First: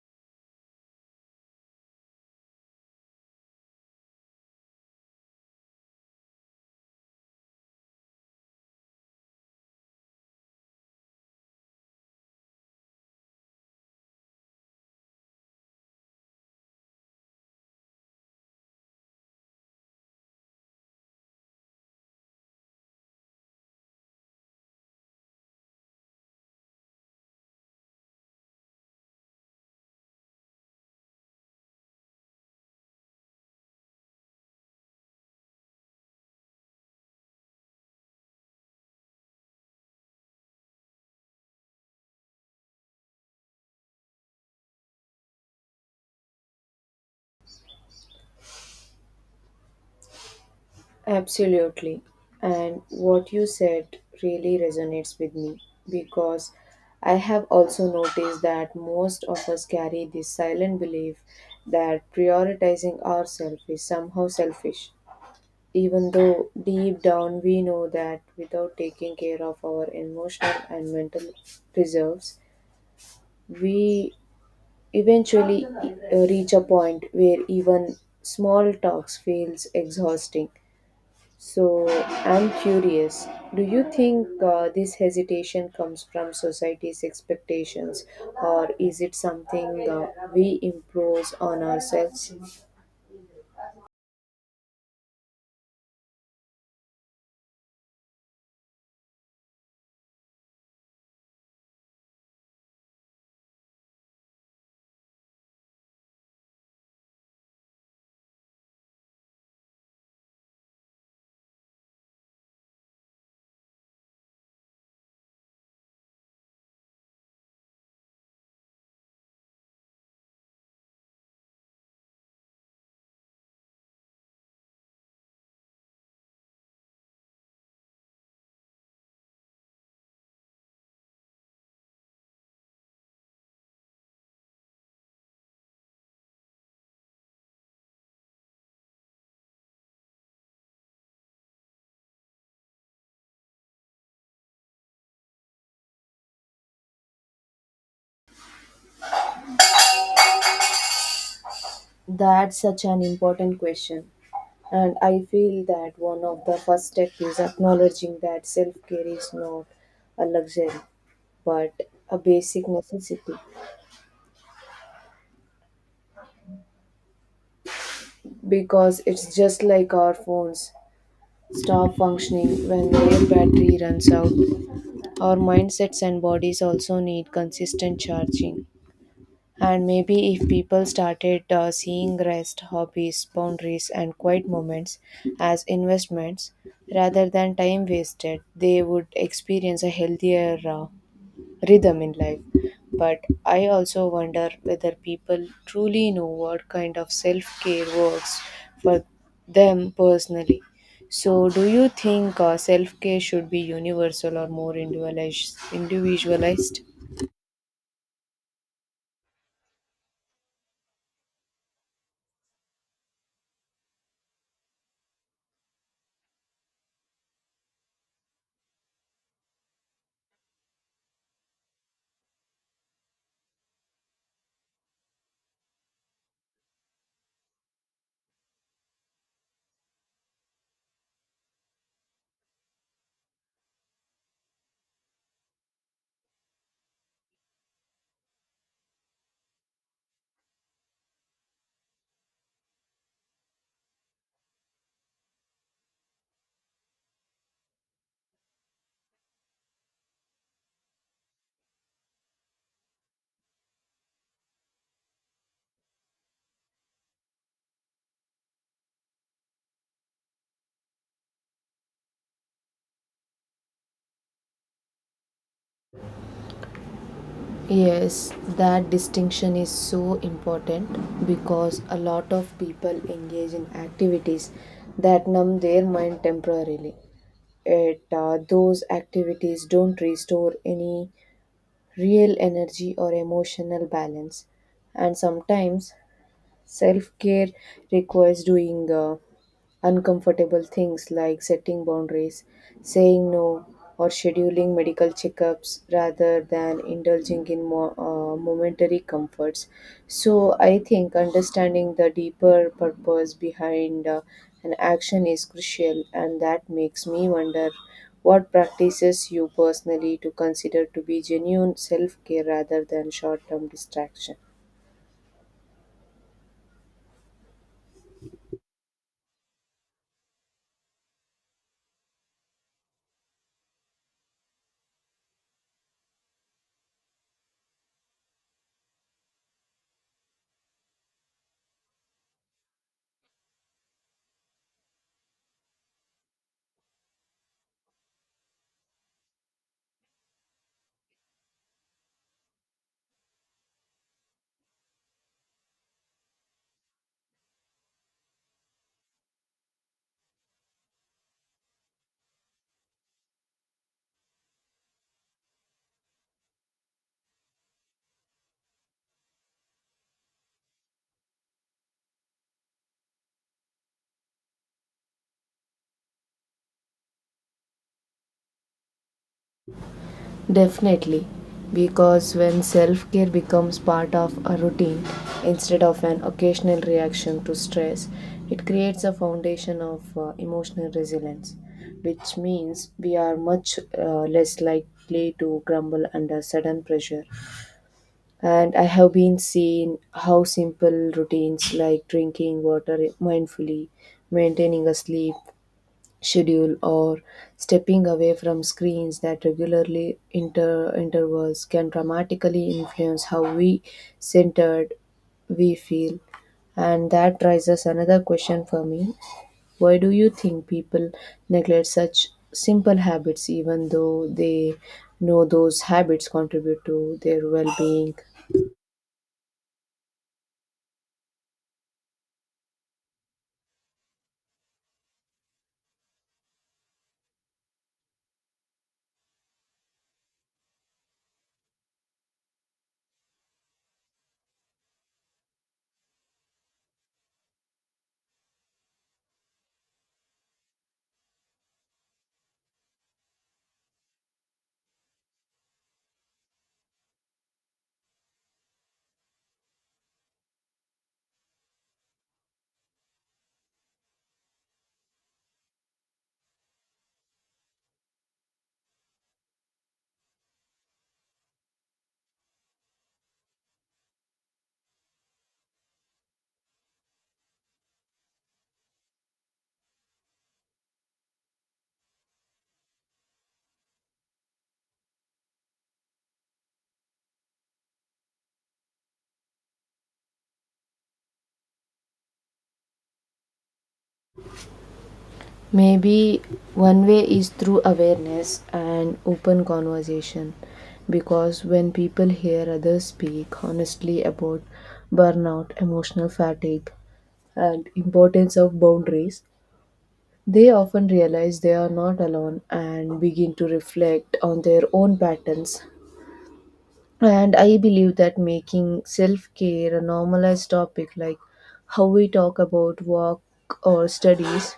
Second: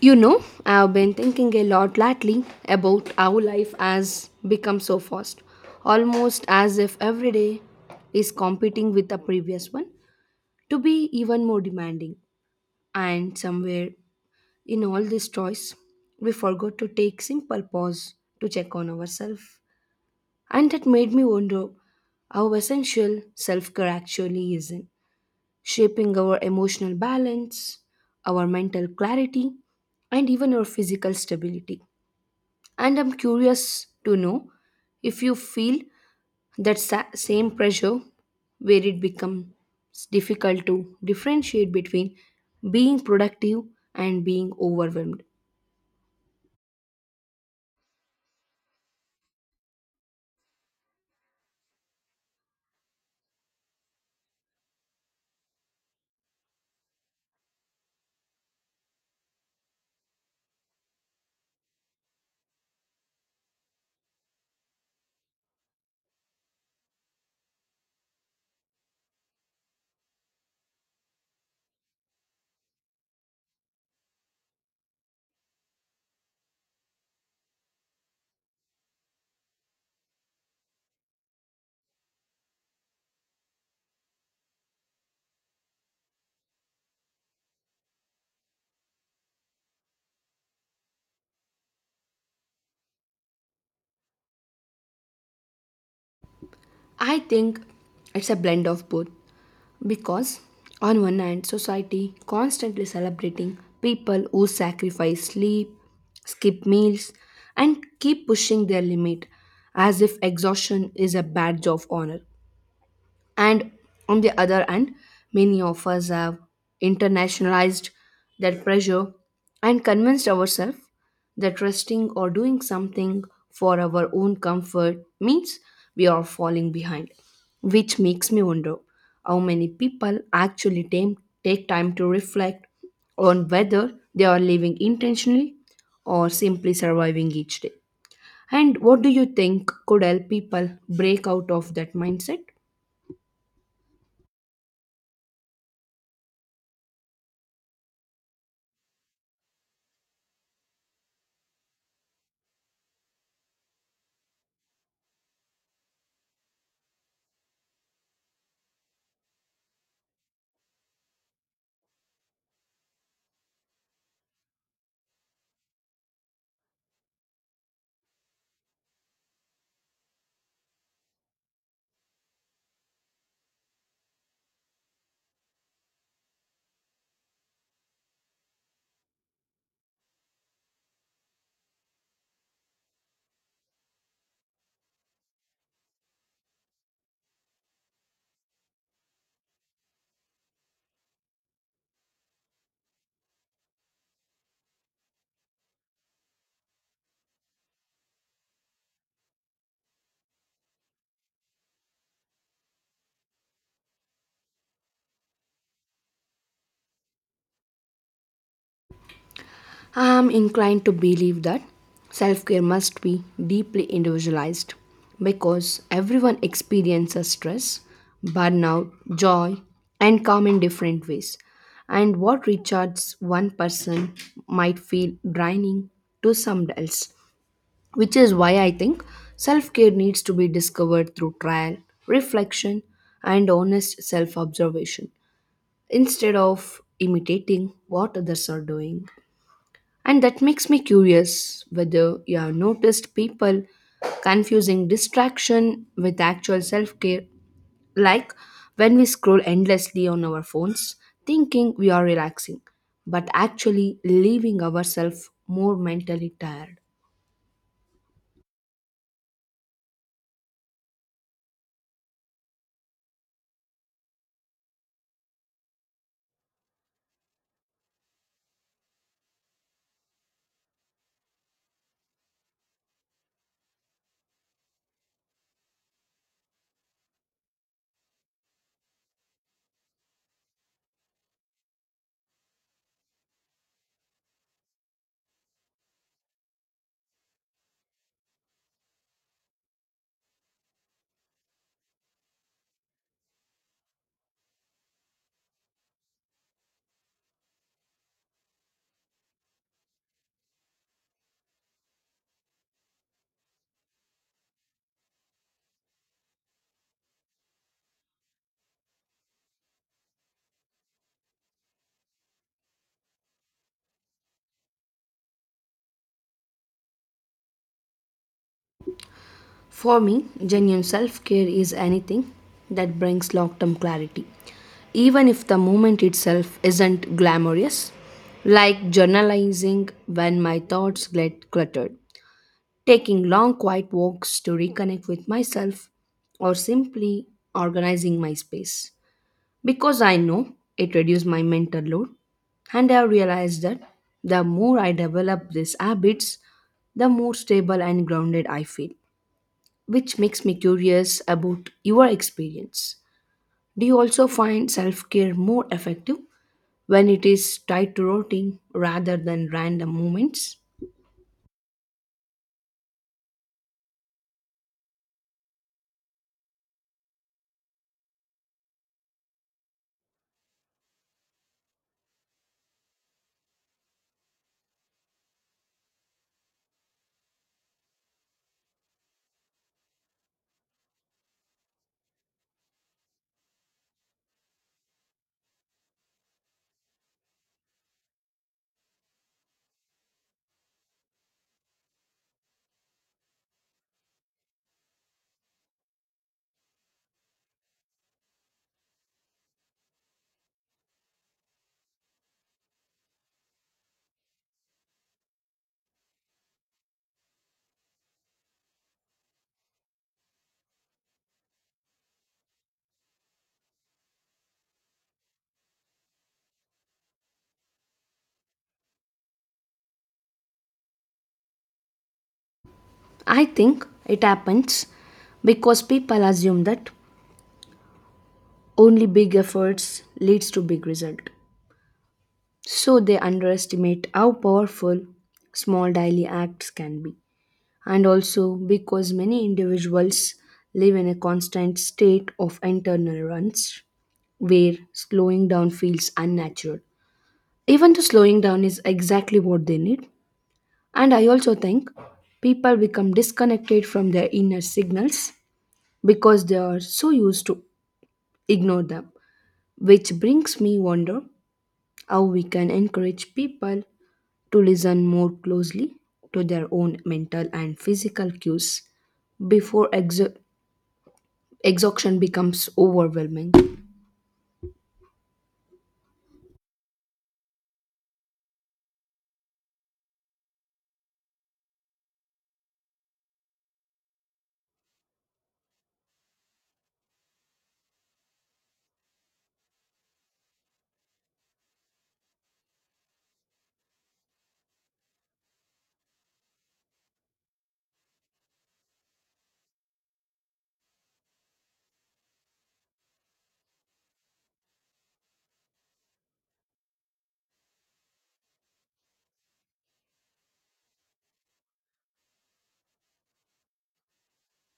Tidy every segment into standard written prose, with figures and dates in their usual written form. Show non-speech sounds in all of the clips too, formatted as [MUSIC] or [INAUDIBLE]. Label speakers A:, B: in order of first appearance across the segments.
A: You know, I've been thinking a lot lately about how life has become so fast, almost as if every day is competing with the previous one to be even more demanding. And somewhere in all this choice, we forgot to take simple pause to check on ourselves. And that made me wonder how essential self care actually is in shaping our emotional balance, our mental clarity, and even our physical stability. And I'm curious to know if you feel that same pressure where it becomes difficult to differentiate between being productive and being overwhelmed.
B: Absolutely. And what you said really resonates with me because I have also noticed that most of us carry this silent belief that prioritizing ourselves is somehow selfish, even though deep down we know that without taking care of our emotional and mental reserves, we eventually reach a point where even small talks feels exhausting. So I'm curious, do you think this hesitation comes from society's expectations, or is it something we impose on ourselves?
A: I think it's a blend of both because, on one hand, society constantly celebrating people who sacrifice sleep, skip meals, and keep pushing their limit as if exhaustion is a badge of honor. And on the other hand, many of us have internationalized that pressure and convinced ourselves that resting or doing something for our own comfort means we are falling behind. Which makes me wonder how many people actually take time to reflect on whether they are living intentionally or simply surviving each day. And what do you think could help people break out of that mindset?
B: That's such an important question. And I feel that one of the first steps is acknowledging that self care is not a luxury but a basic necessity, because it's just like our phones stop functioning when their battery runs out. Our mindsets and bodies also need consistent charging. And maybe if people started seeing rest, hobbies, boundaries, and quiet moments as investments rather than time wasted, they would experience a healthier rhythm in life. But I also wonder whether people truly know what kind of self care works for them personally. So, do you think self care should be universal or more individualized?
A: I am inclined to believe that self care must be deeply individualized because everyone experiences stress, burnout, joy, and calm in different ways. And what recharges one person might feel draining to someone else, which is why I think self care needs to be discovered through trial, reflection, and honest self observation instead of imitating what others are doing. And that makes me curious whether you have noticed people confusing distraction with actual self care, like when we scroll endlessly on our phones, thinking we are relaxing, but actually leaving ourselves more mentally tired.
B: Yes, that distinction is so important because a lot of people engage in activities that numb their mind temporarily. Those activities don't restore any real energy or emotional balance, and sometimes self care requires doing uncomfortable things like setting boundaries, saying no, or scheduling medical checkups rather than indulging in momentary comforts. So, I think understanding the deeper purpose behind an action is crucial, and that makes me wonder what practices you personally to consider to be genuine self care rather than short term distraction.
A: For me, genuine self care is anything that brings long term clarity, even if the moment itself isn't glamorous, like journalizing when my thoughts get cluttered, taking long quiet walks to reconnect with myself, or simply organizing my space because I know it reduces my mental load. And I have realized that the more I develop these habits, the more stable and grounded I feel, which makes me curious about your experience. Do you also find self-care more effective when it is tied to routine rather than random moments?
B: Definitely, because when self care becomes part of a routine instead of an occasional reaction to stress, it creates a foundation of emotional resilience, which means we are much less likely to crumble under sudden pressure. And I have been seeing how simple routines like drinking water mindfully, maintaining a sleep schedule or stepping away from screens that regularly intervals can dramatically influence how we centered we feel, and that raises another question for me. Why do you think people neglect such simple habits even though they know those habits contribute to their well-being?
A: I think it happens because people assume that only big efforts leads to big result. So they underestimate how powerful small daily acts can be. And also because many individuals live in a constant state of internal runs where slowing down feels unnatural. Even though slowing down is exactly what they need. And I also think people become disconnected from their inner signals because they are so used to ignore them, which brings me wonder how we can encourage people to listen more closely to their own mental and physical cues before exhaustion becomes overwhelming.
B: Maybe one way is through awareness and open conversation, because when people hear others speak honestly about burnout, emotional fatigue, and importance of boundaries, they often realize they are not alone and begin to reflect on their own patterns. And I believe that making self care a normalized topic, like how we talk about work or studies,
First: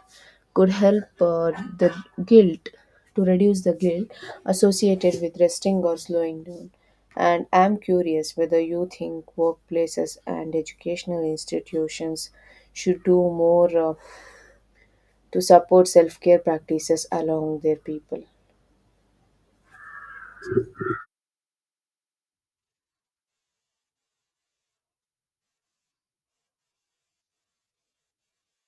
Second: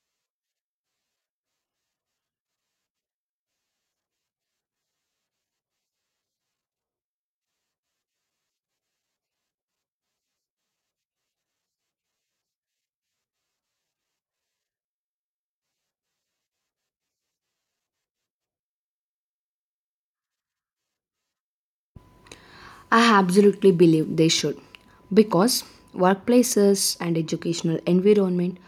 B: could help the guilt to reduce the guilt associated with resting or slowing down. And I'm curious whether you think workplaces and educational institutions should do more to support self care practices along their people.
A: I absolutely believe they should, because workplaces and educational environment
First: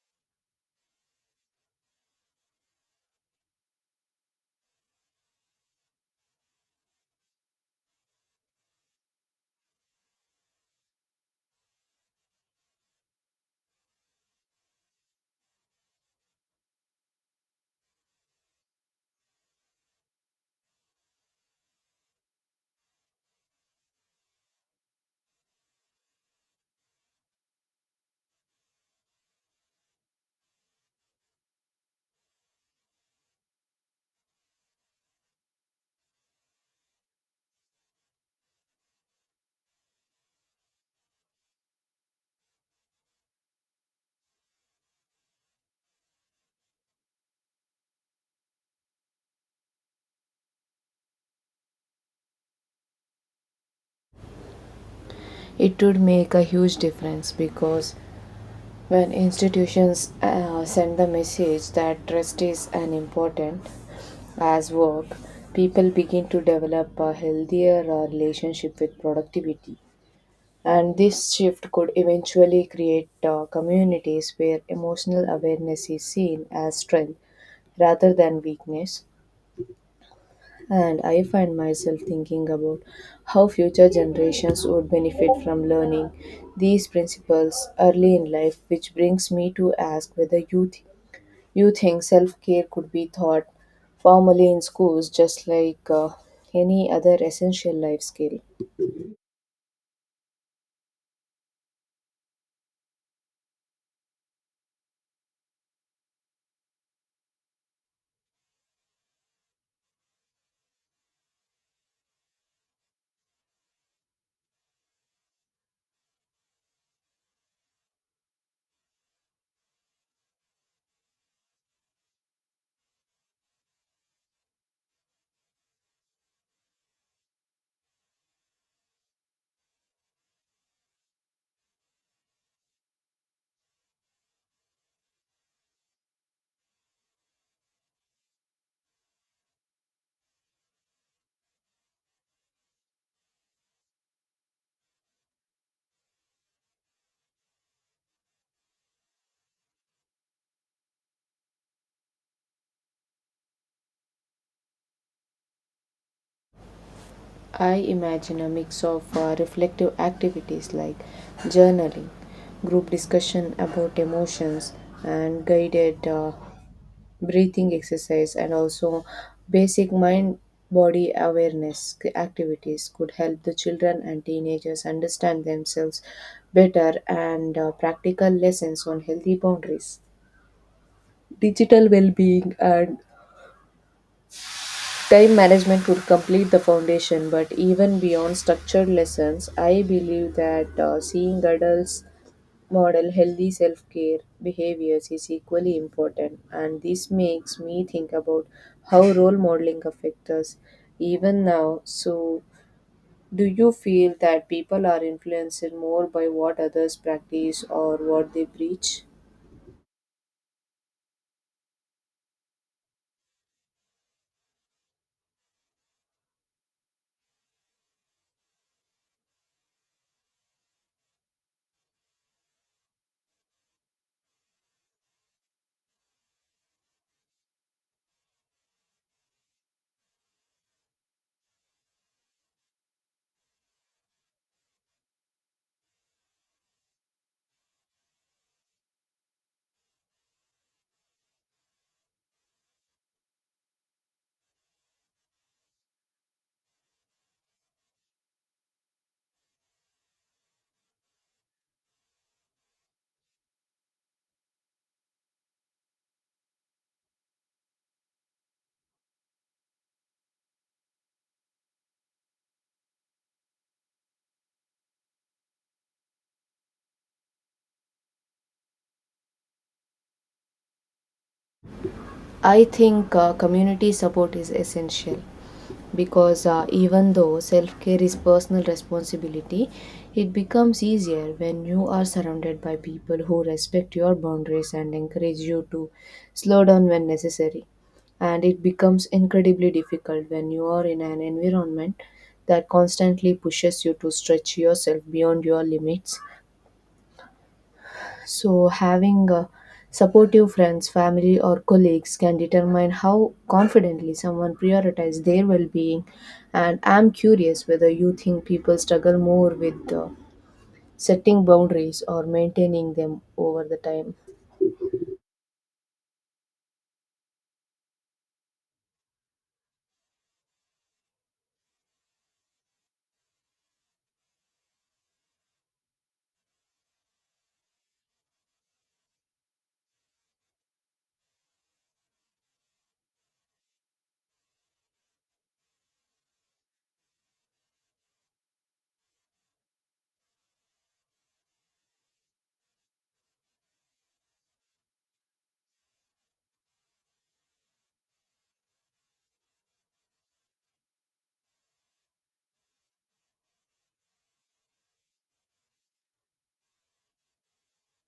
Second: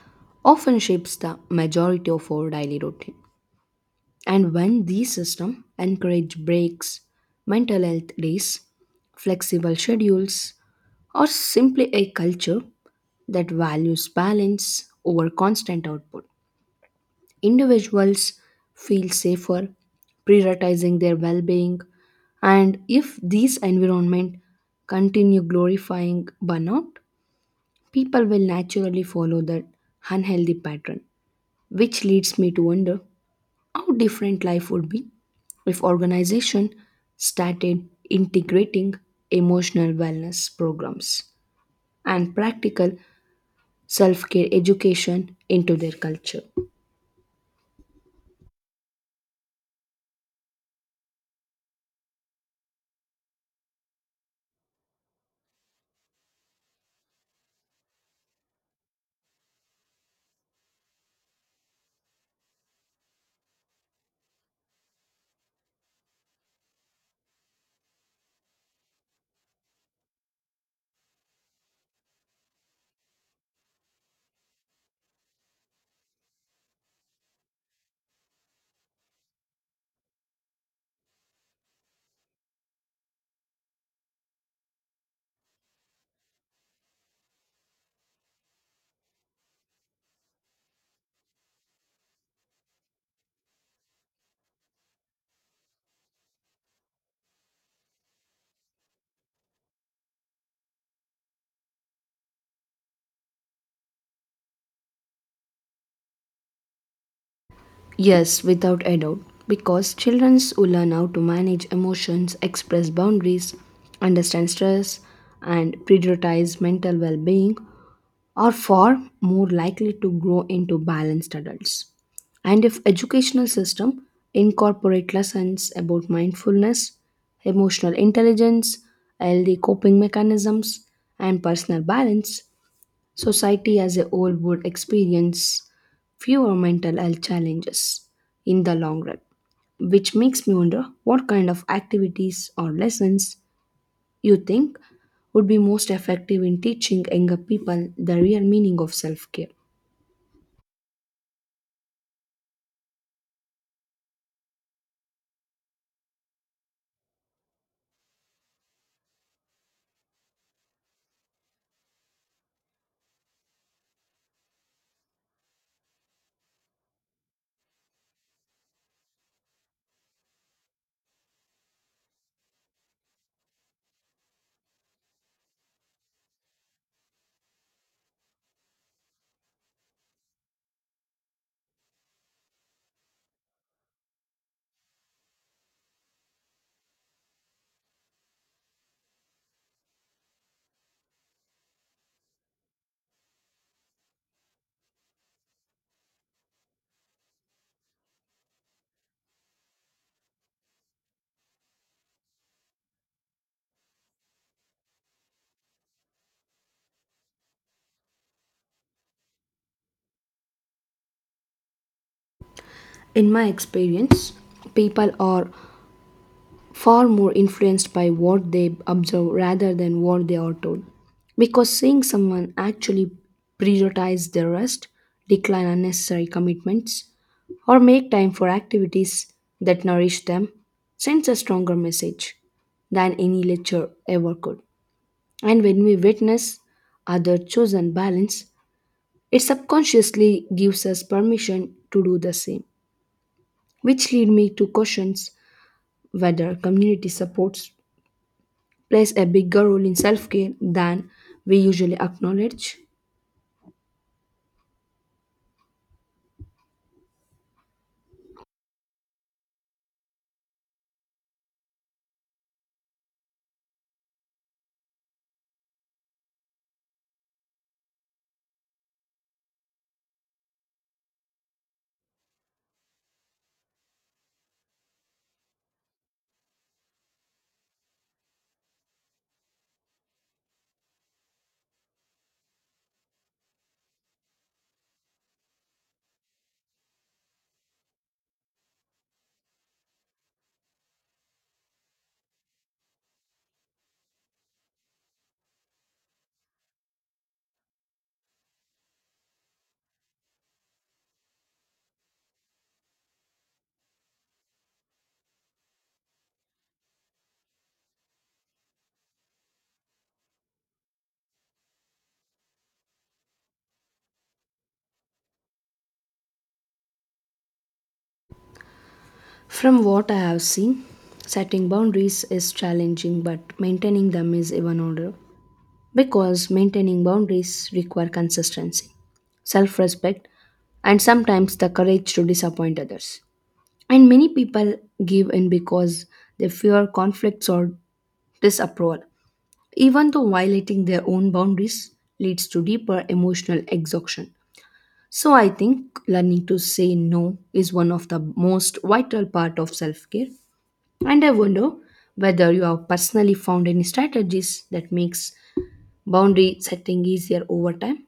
A: often shapes the majority of our daily routine. And when these systems encourage breaks, mental health days, flexible schedules, or simply a culture that values balance over constant output, individuals feel safer, prioritizing their well being. And if these environment continue glorifying burnout, people will naturally follow that unhealthy pattern. Which leads me to wonder how different life would be if organization started integrating emotional wellness programs and practical self care education into their culture.
B: It would make a huge difference because when institutions send the message that rest is as important as work, people begin to develop a healthier relationship with productivity. And this shift could eventually create communities where emotional awareness is seen as strength rather than weakness, and I find myself thinking about how future generations would benefit from learning these principles early in life, which brings me to ask whether you think self care could be taught formally in schools just like any other essential life skill.
A: Yes, without a doubt. Because children will learn how to manage emotions, express boundaries, understand stress, and prioritize mental well being, are far more likely to grow into balanced adults. And if educational system incorporate lessons about mindfulness, emotional intelligence, healthy coping mechanisms, and personal balance, society as a whole would experience fewer mental health challenges in the long run, which makes me wonder what kind of activities or lessons you think would be most effective in teaching younger people the real meaning of self care.
B: I imagine a mix of reflective activities like journaling, group discussion about emotions, and guided. Breathing exercise, and also basic mind body awareness activities could help the children and teenagers understand themselves better, and practical lessons on healthy boundaries. Digital well being and time management would complete the foundation, but even beyond structured lessons, I believe that seeing adults model healthy self care behaviors is equally important, and this makes me think about how role modeling affects us even now. So, do you feel that people are influenced more by what others practice or what they preach?
A: In my experience, people are far more influenced by what they observe rather than what they are told. Because seeing someone actually prioritize their rest, decline unnecessary commitments, or make time for activities that nourish them sends a stronger message than any lecture ever could. And when we witness other chosen balance, it subconsciously gives us permission to do the same, which lead me to questions whether community supports plays a bigger role in self care than we usually acknowledge.
B: I think community support is essential because even though self care is personal responsibility, it becomes easier when you are surrounded by people who respect your boundaries and encourage you to slow down when necessary. And it becomes incredibly difficult when you are in an environment that constantly pushes you to stretch yourself beyond your limits. So, having supportive friends, family, or colleagues can determine how confidently someone prioritizes their well being. And I'm curious whether you think people struggle more with setting boundaries or maintaining them over the time.
A: From what I have seen, setting boundaries is challenging, but maintaining them is even harder because maintaining boundaries require consistency, self respect, and sometimes the courage to disappoint others. And many people give in because they fear conflicts or disapproval, even though violating their own boundaries leads to deeper emotional exhaustion. So I think learning to say no is one of the most vital part of self-care. And I wonder whether you have personally found any strategies that makes boundary setting easier over time.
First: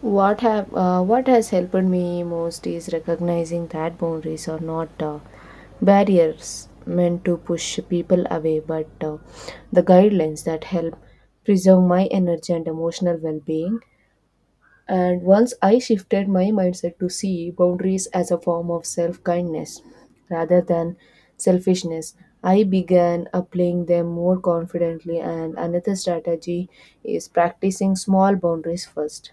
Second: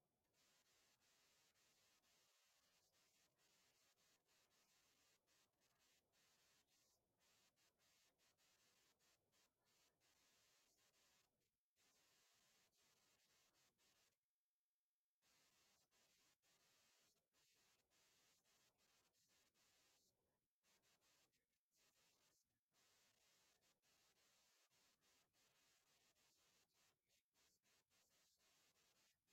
B: What has helped me most is recognizing that boundaries are not barriers meant to push people away, but the guidelines that help preserve my energy and emotional well-being. And once I shifted my mindset to see boundaries as a form of self kindness rather than selfishness, I began applying them more confidently. And another strategy is practicing small boundaries first,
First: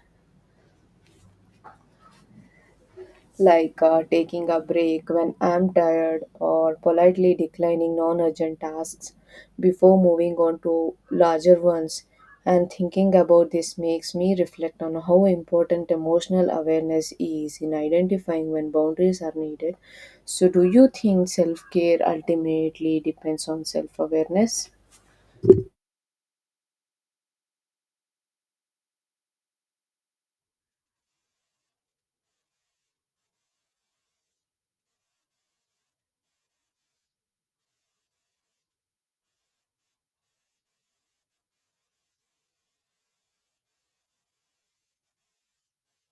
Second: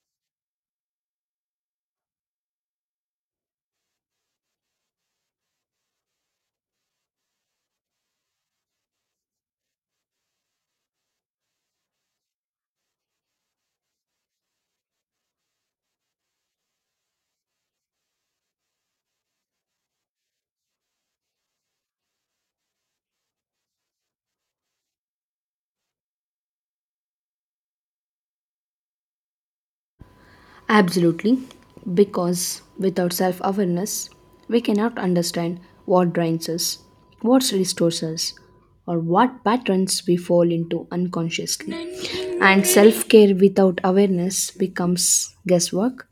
B: like taking a break when I'm tired or politely declining non urgent tasks before moving on to larger ones. And thinking about this makes me reflect on how important emotional awareness is in identifying when boundaries are needed. So, do you think self care ultimately depends on self awareness?
A: Absolutely, because without self awareness, we cannot understand what drains us, what restores us, or what patterns we fall into unconsciously. And self care without awareness becomes guesswork,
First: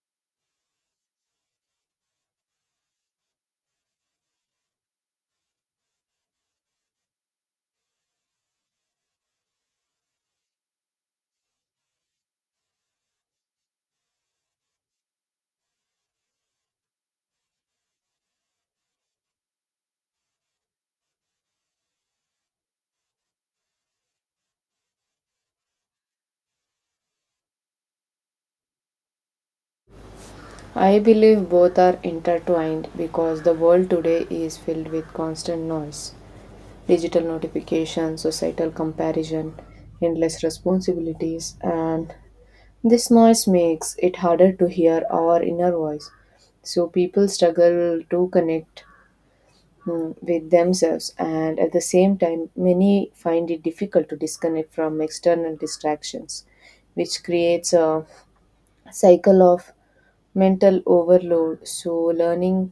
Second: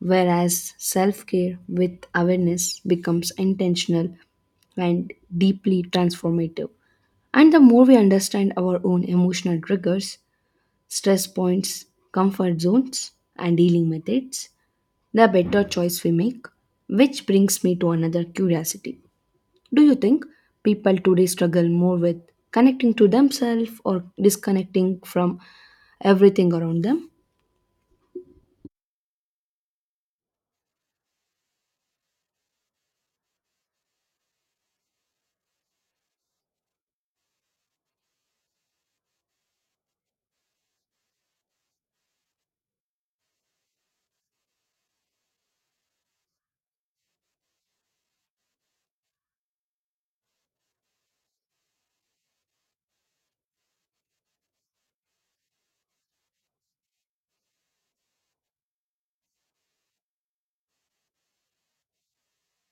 A: whereas self care with awareness becomes intentional and deeply transformative. And the more we understand our own emotional triggers, stress points, comfort zones, and dealing methods, the better choice we make. Which brings me to another curiosity. Do you think people today struggle more with connecting to themselves or disconnecting from everything around them?
B: I believe both are intertwined because the world today is filled with constant noise, digital notification, societal comparison, endless responsibilities, and this noise makes it harder to hear our inner voice. So people struggle to connect with themselves, and at the same time, many find it difficult to disconnect from external distractions, which creates a cycle of mental overload. So, learning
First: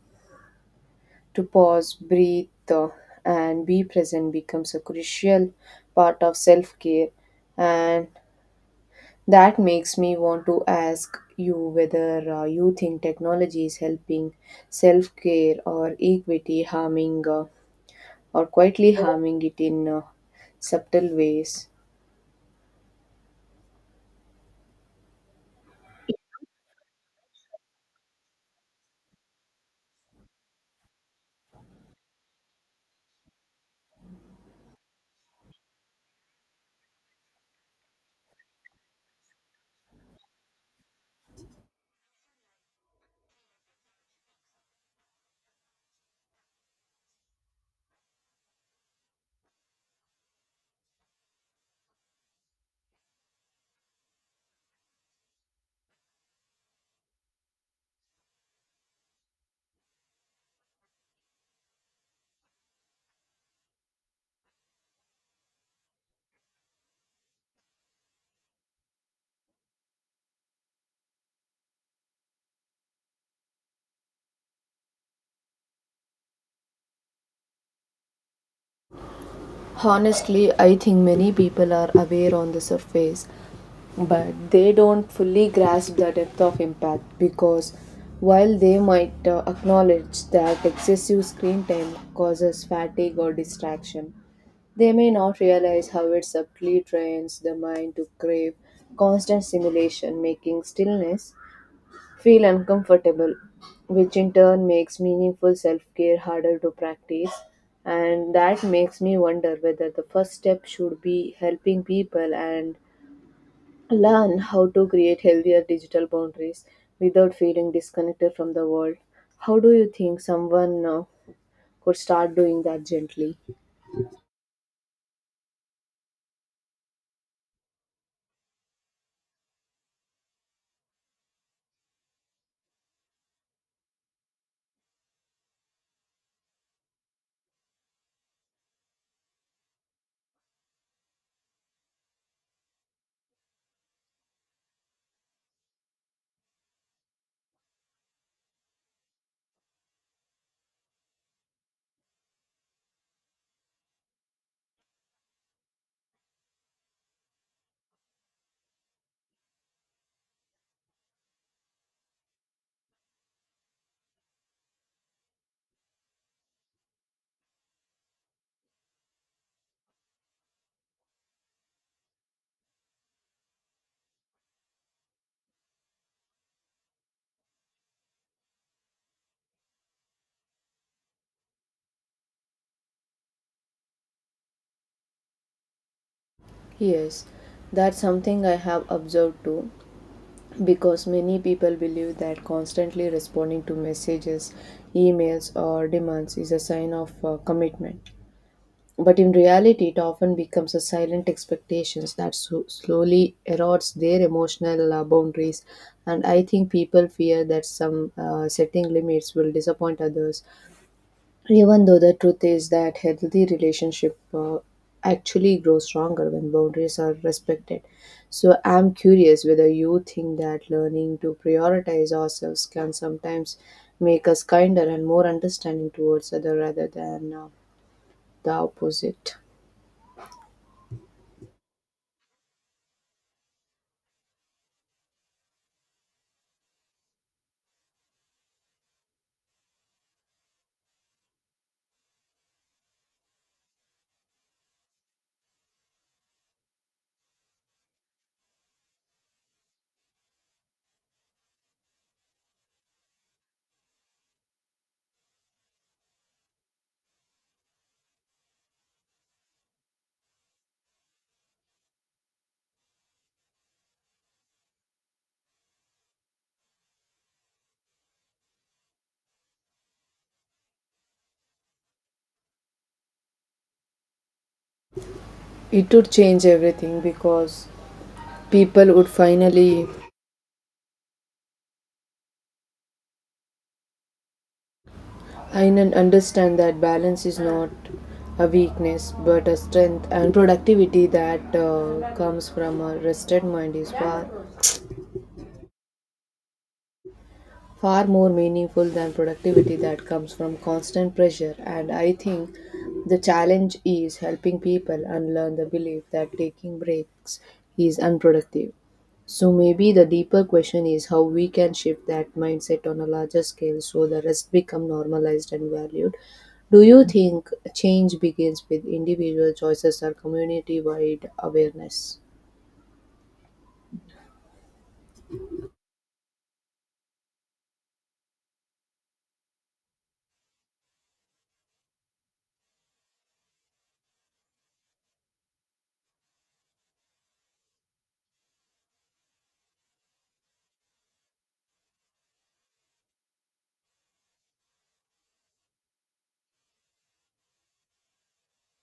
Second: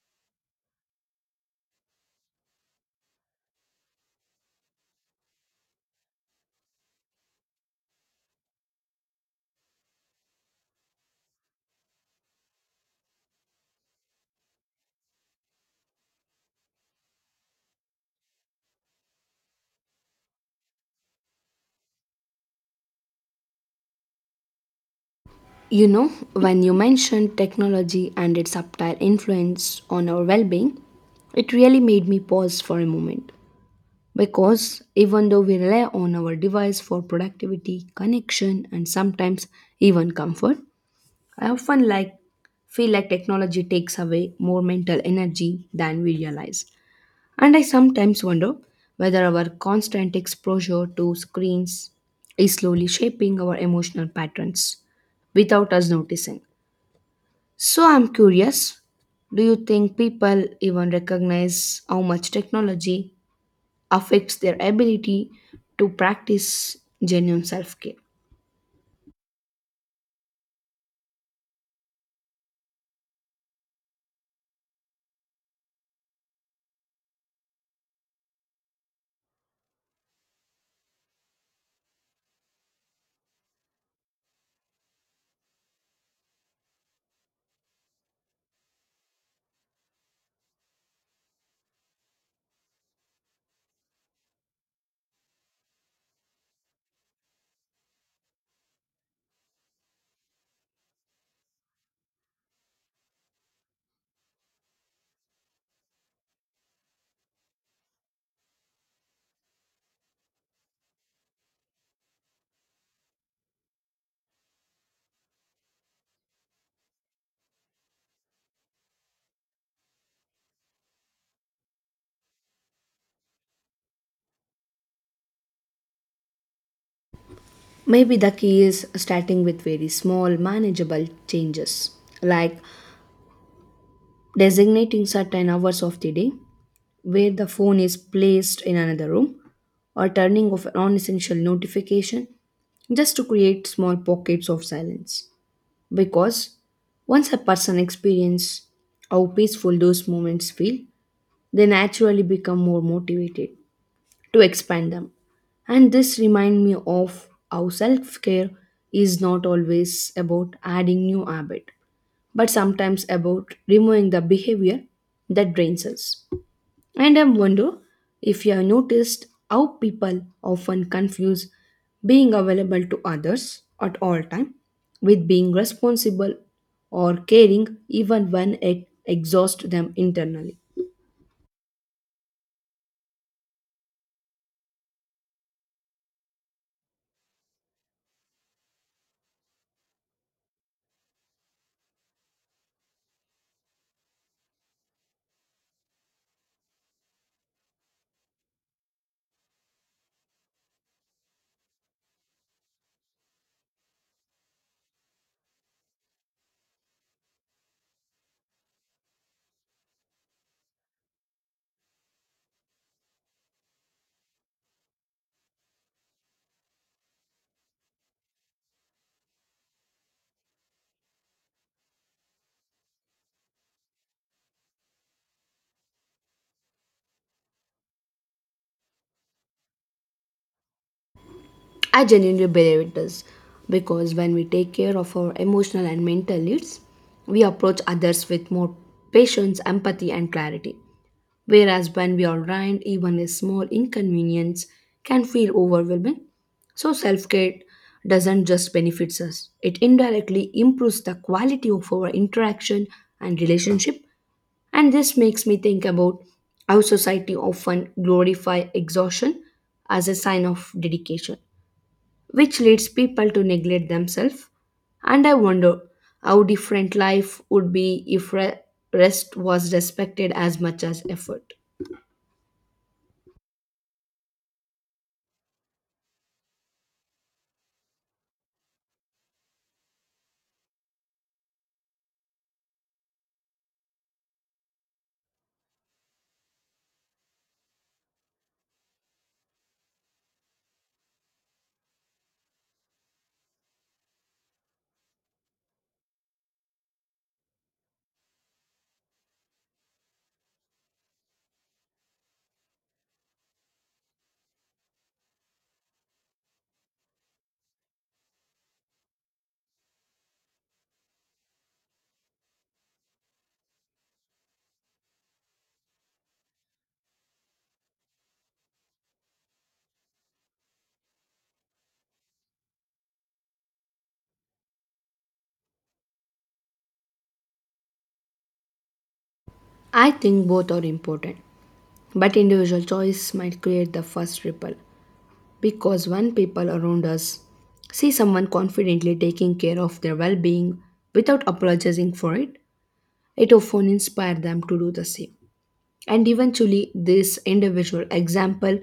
B: to pause, breathe, and be present becomes a crucial part of self care. And that makes me want to ask you whether you think technology is helping self care or equity, harming or quietly harming it in subtle ways.
A: You know, when you mentioned technology and its subtle influence on our well being, it really made me pause for a moment. Because even though we rely on our device for productivity, connection, and sometimes even comfort, I often like feel like technology takes away more mental energy than we realize. And I sometimes wonder whether our constant exposure to screens is slowly shaping our emotional patterns without us noticing. So I'm curious, do you think people even recognize how much technology affects their ability to practice genuine self care?
B: Honestly, I think many people are aware on the surface, but they don't fully grasp the depth of impact because while they might acknowledge that excessive screen time causes fatigue or distraction, they may not realize how it subtly trains the mind to crave constant stimulation, making stillness feel uncomfortable, which in turn makes meaningful self care harder to practice. And that makes me wonder whether the first step should be helping people and learn how to create healthier digital boundaries without feeling disconnected from the world. How do you think someone could start doing that gently?
A: Maybe the key is starting with very small, manageable changes, like designating certain hours of the day where the phone is placed in another room or turning off non essential notification just to create small pockets of silence. Because once a person experiences how peaceful those moments feel, they naturally become more motivated to expand them. And this reminds me of how self care is not always about adding new habit, but sometimes about removing the behavior that drains us. And I wonder if you have noticed how people often confuse being available to others at all time with being responsible or caring even when it exhausts them internally.
B: Yes, that's something I have observed too. Because many people believe that constantly responding to messages, emails, or demands is a sign of commitment. But in reality, it often becomes a silent expectations that slowly erodes their emotional boundaries. And I think people fear that some setting limits will disappoint others, even though the truth is that healthy relationship actually grow stronger when boundaries are respected. So I'm curious whether you think that learning to prioritize ourselves can sometimes make us kinder and more understanding towards other rather than the opposite.
A: I genuinely believe it does because when we take care of our emotional and mental needs, we approach others with more patience, empathy, and clarity. Whereas when we are drained, even a small inconvenience can feel overwhelming. So self care doesn't just benefits us, it indirectly improves the quality of our interaction and relationship. And this makes me think about how society often glorify exhaustion as a sign of dedication, which leads people to neglect themselves. And I wonder how different life would be if rest was respected as much as effort.
B: It would change everything because people would finally understand that balance is not a weakness but a strength, and productivity that comes from a rested mind is far more meaningful than productivity that comes from constant pressure. And I think the challenge is helping people unlearn the belief that taking breaks is unproductive. So maybe the deeper question is how we can shift that mindset on a larger scale so the rest become normalized and valued. Do you think change begins with individual choices or community wide awareness?
A: I think both are important, but individual choice might create the first ripple because when people around us see someone confidently taking care of their well being without apologizing for it, it often inspires them to do the same. And eventually, this individual example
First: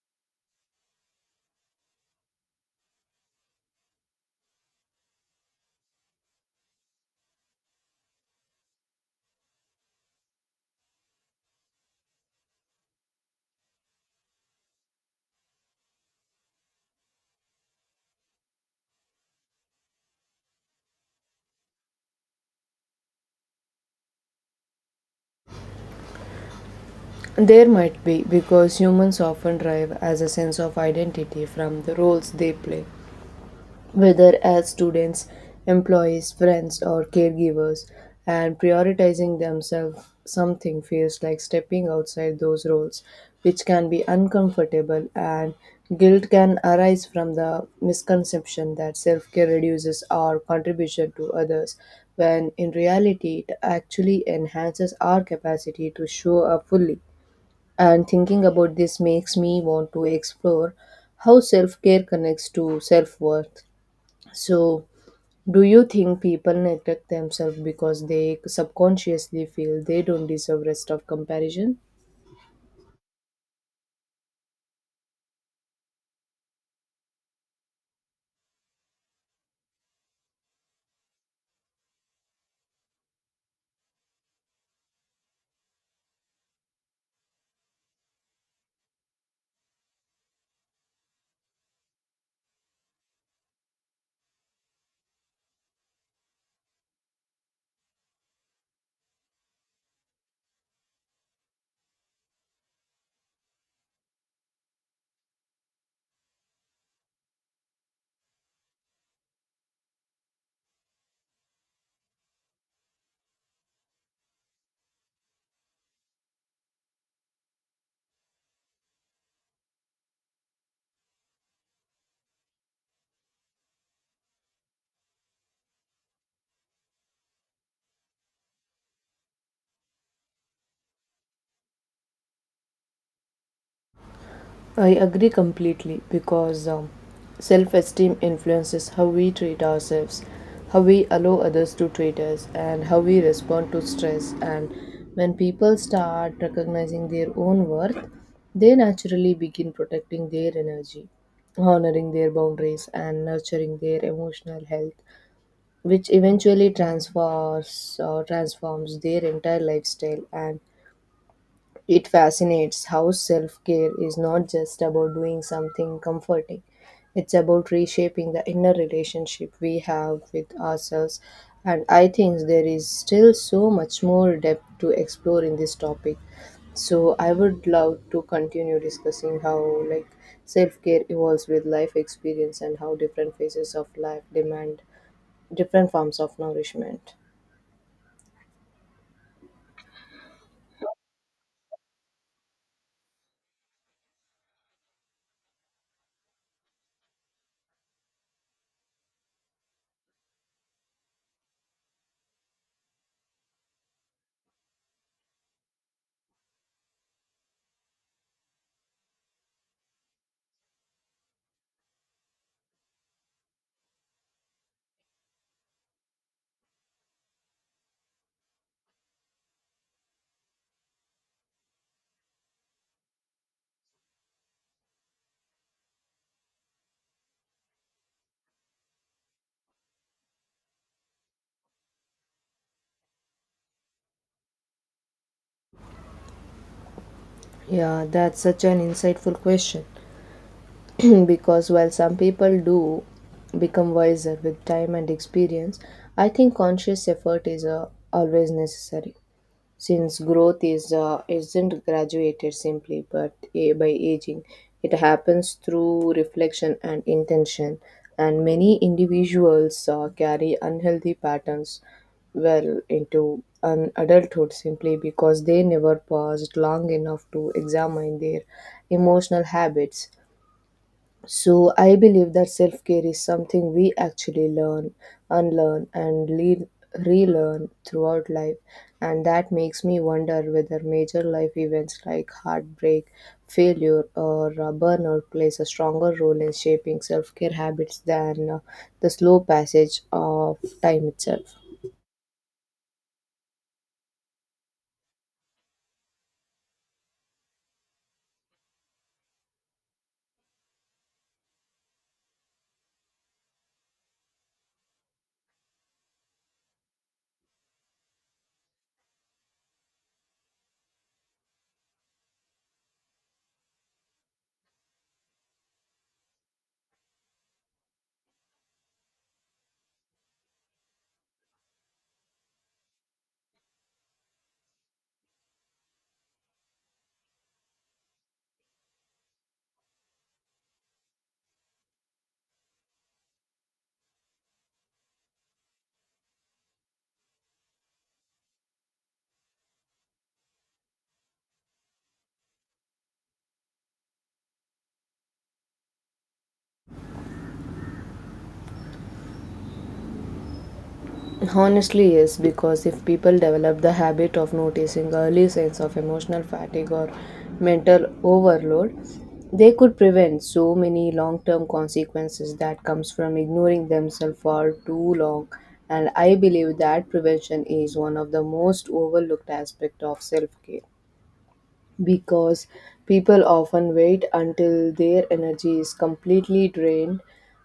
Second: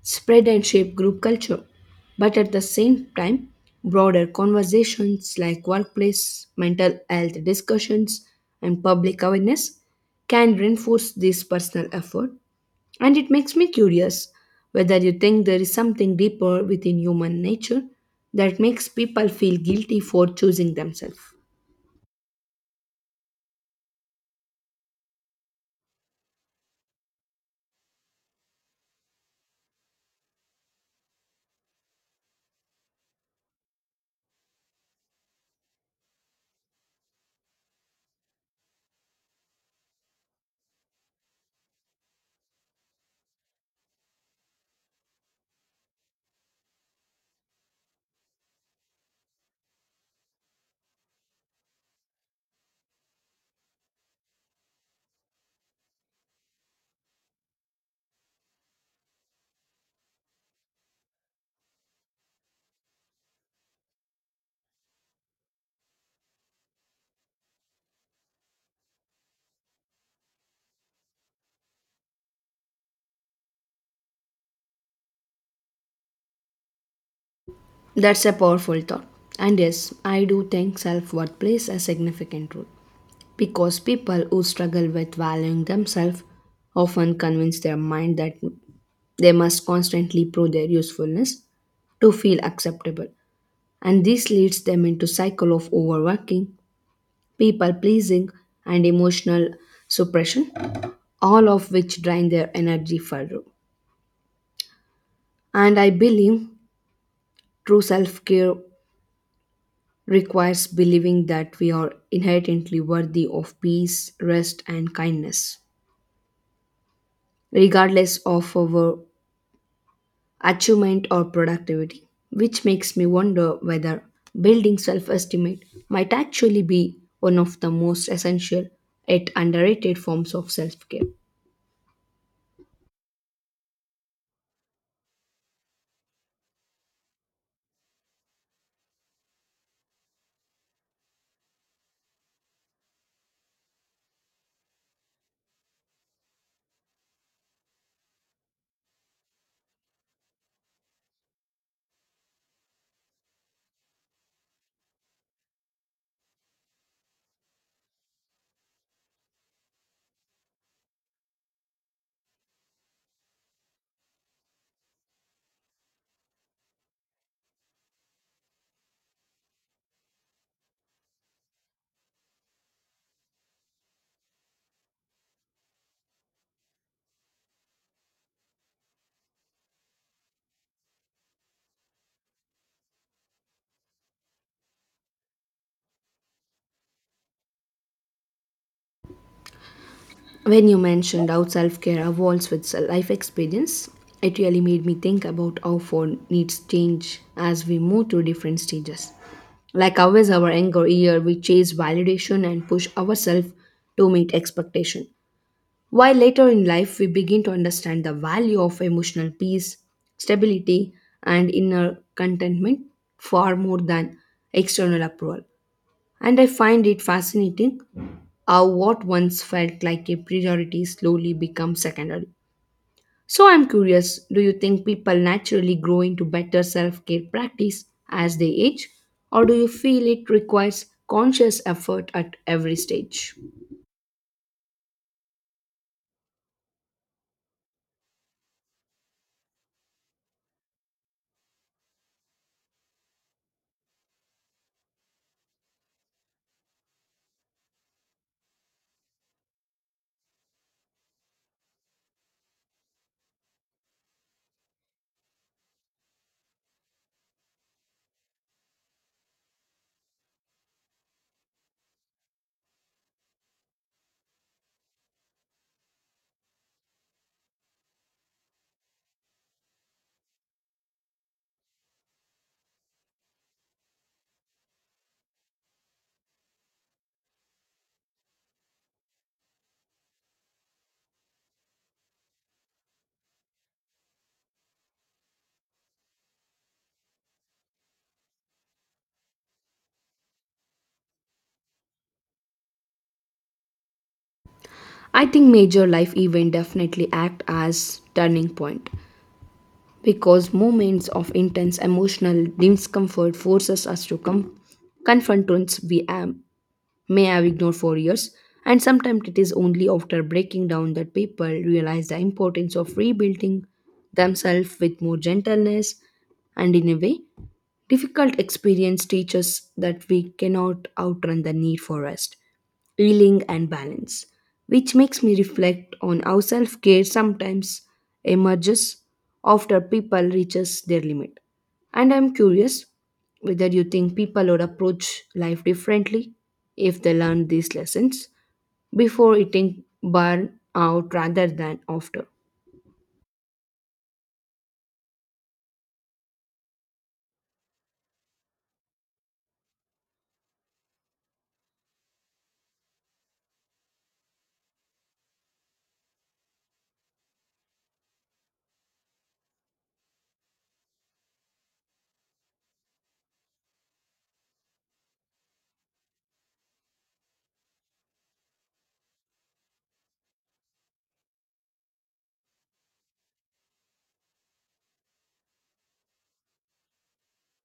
A: spread and shape group culture. But at the same time, broader conversations like workplace, mental health discussions, and public awareness can reinforce this personal effort. And it makes me curious whether you think there is something deeper within human nature that makes people feel guilty for choosing themselves.
B: There might be, because humans often derive as a sense of identity from the roles they play, whether as students, employees, friends, or caregivers, and prioritizing themselves something feels like stepping outside those roles, which can be uncomfortable, and guilt can arise from the misconception that self care reduces our contribution to others, when in reality it actually enhances our capacity to show up fully. And thinking about this makes me want to explore how self care connects to self worth. So, do you think people neglect themselves because they subconsciously feel they don't deserve rest of comparison?
A: That's a powerful thought. And yes, I do think self worth plays a significant role. Because people who struggle with valuing themselves often convince their mind that they must constantly prove their usefulness to feel acceptable, and this leads them into cycle of overworking, people pleasing, and emotional suppression, all of which drain their energy further. And I believe true self-care requires believing that we are inherently worthy of peace, rest, and kindness regardless of our achievement or productivity, which makes me wonder whether building self esteem might actually be one of the most essential yet underrated forms of self care.
B: I agree completely because self esteem influences how we treat ourselves, how we allow others to treat us, and how we respond to stress. And when people start recognizing their own worth, they naturally begin protecting their energy, honoring their boundaries, and nurturing their emotional health, which eventually transfers or transforms their entire lifestyle, and it fascinates how self care is not just about doing something comforting, it's about reshaping the inner relationship we have with ourselves. And I think there is still so much more depth to explore in this topic. So I would love to continue discussing how, like, self care evolves with life experience and how different phases of life demand different forms of nourishment.
A: When you mentioned how self care evolves with life experience, it really made me think about how our needs change as we move through different stages. Like always, our younger year, we chase validation and push ourselves to meet expectation. While later in life we begin to understand the value of emotional peace, stability, and inner contentment far more than external approval. And I find it fascinating how what once felt like a priority slowly becomes secondary. So I'm curious, do you think people naturally grow into better self care practice as they age, or do you feel it requires conscious effort at every stage?
B: Yeah, that's such an insightful question. [CLEARS THROAT] Because while some people do become wiser with time and experience, I think conscious effort is always necessary, since growth is isn't graduated simply by aging. It happens through reflection and intention, and many individuals carry unhealthy patterns well into an adulthood simply because they never paused long enough to examine their emotional habits. So I believe that self care is something we actually learn, unlearn, and relearn throughout life. And that makes me wonder whether major life events like heartbreak, failure, or burnout plays a stronger role in shaping self care habits than the slow passage of time itself.
A: I think major life events definitely act as turning point because moments of intense emotional discomfort forces us to confront truths we may have ignored for years, and sometimes it is only after breaking down that people realize the importance of rebuilding themselves with more gentleness. And in a way, difficult experience teaches that we cannot outrun the need for rest, healing, and balance, which makes me reflect on how self care sometimes emerges after people reaches their limit. And I'm curious whether you think people would approach life differently if they learn these lessons before eating burn out rather than after.
B: Honestly, yes, because if people develop the habit of noticing early signs of emotional fatigue or mental overload, they could prevent so many long-term consequences that comes from ignoring themselves for too long. And I believe that prevention is one of the most overlooked aspect of self-care, because people often wait until their energy is completely drained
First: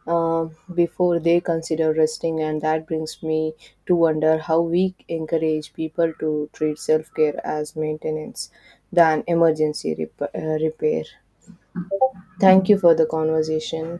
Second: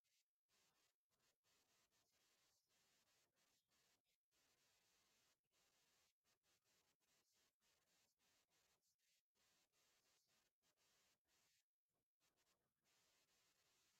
B: before they consider resting, and that brings me to wonder how we encourage people to treat self-care as maintenance than emergency repair. Thank you for the conversation.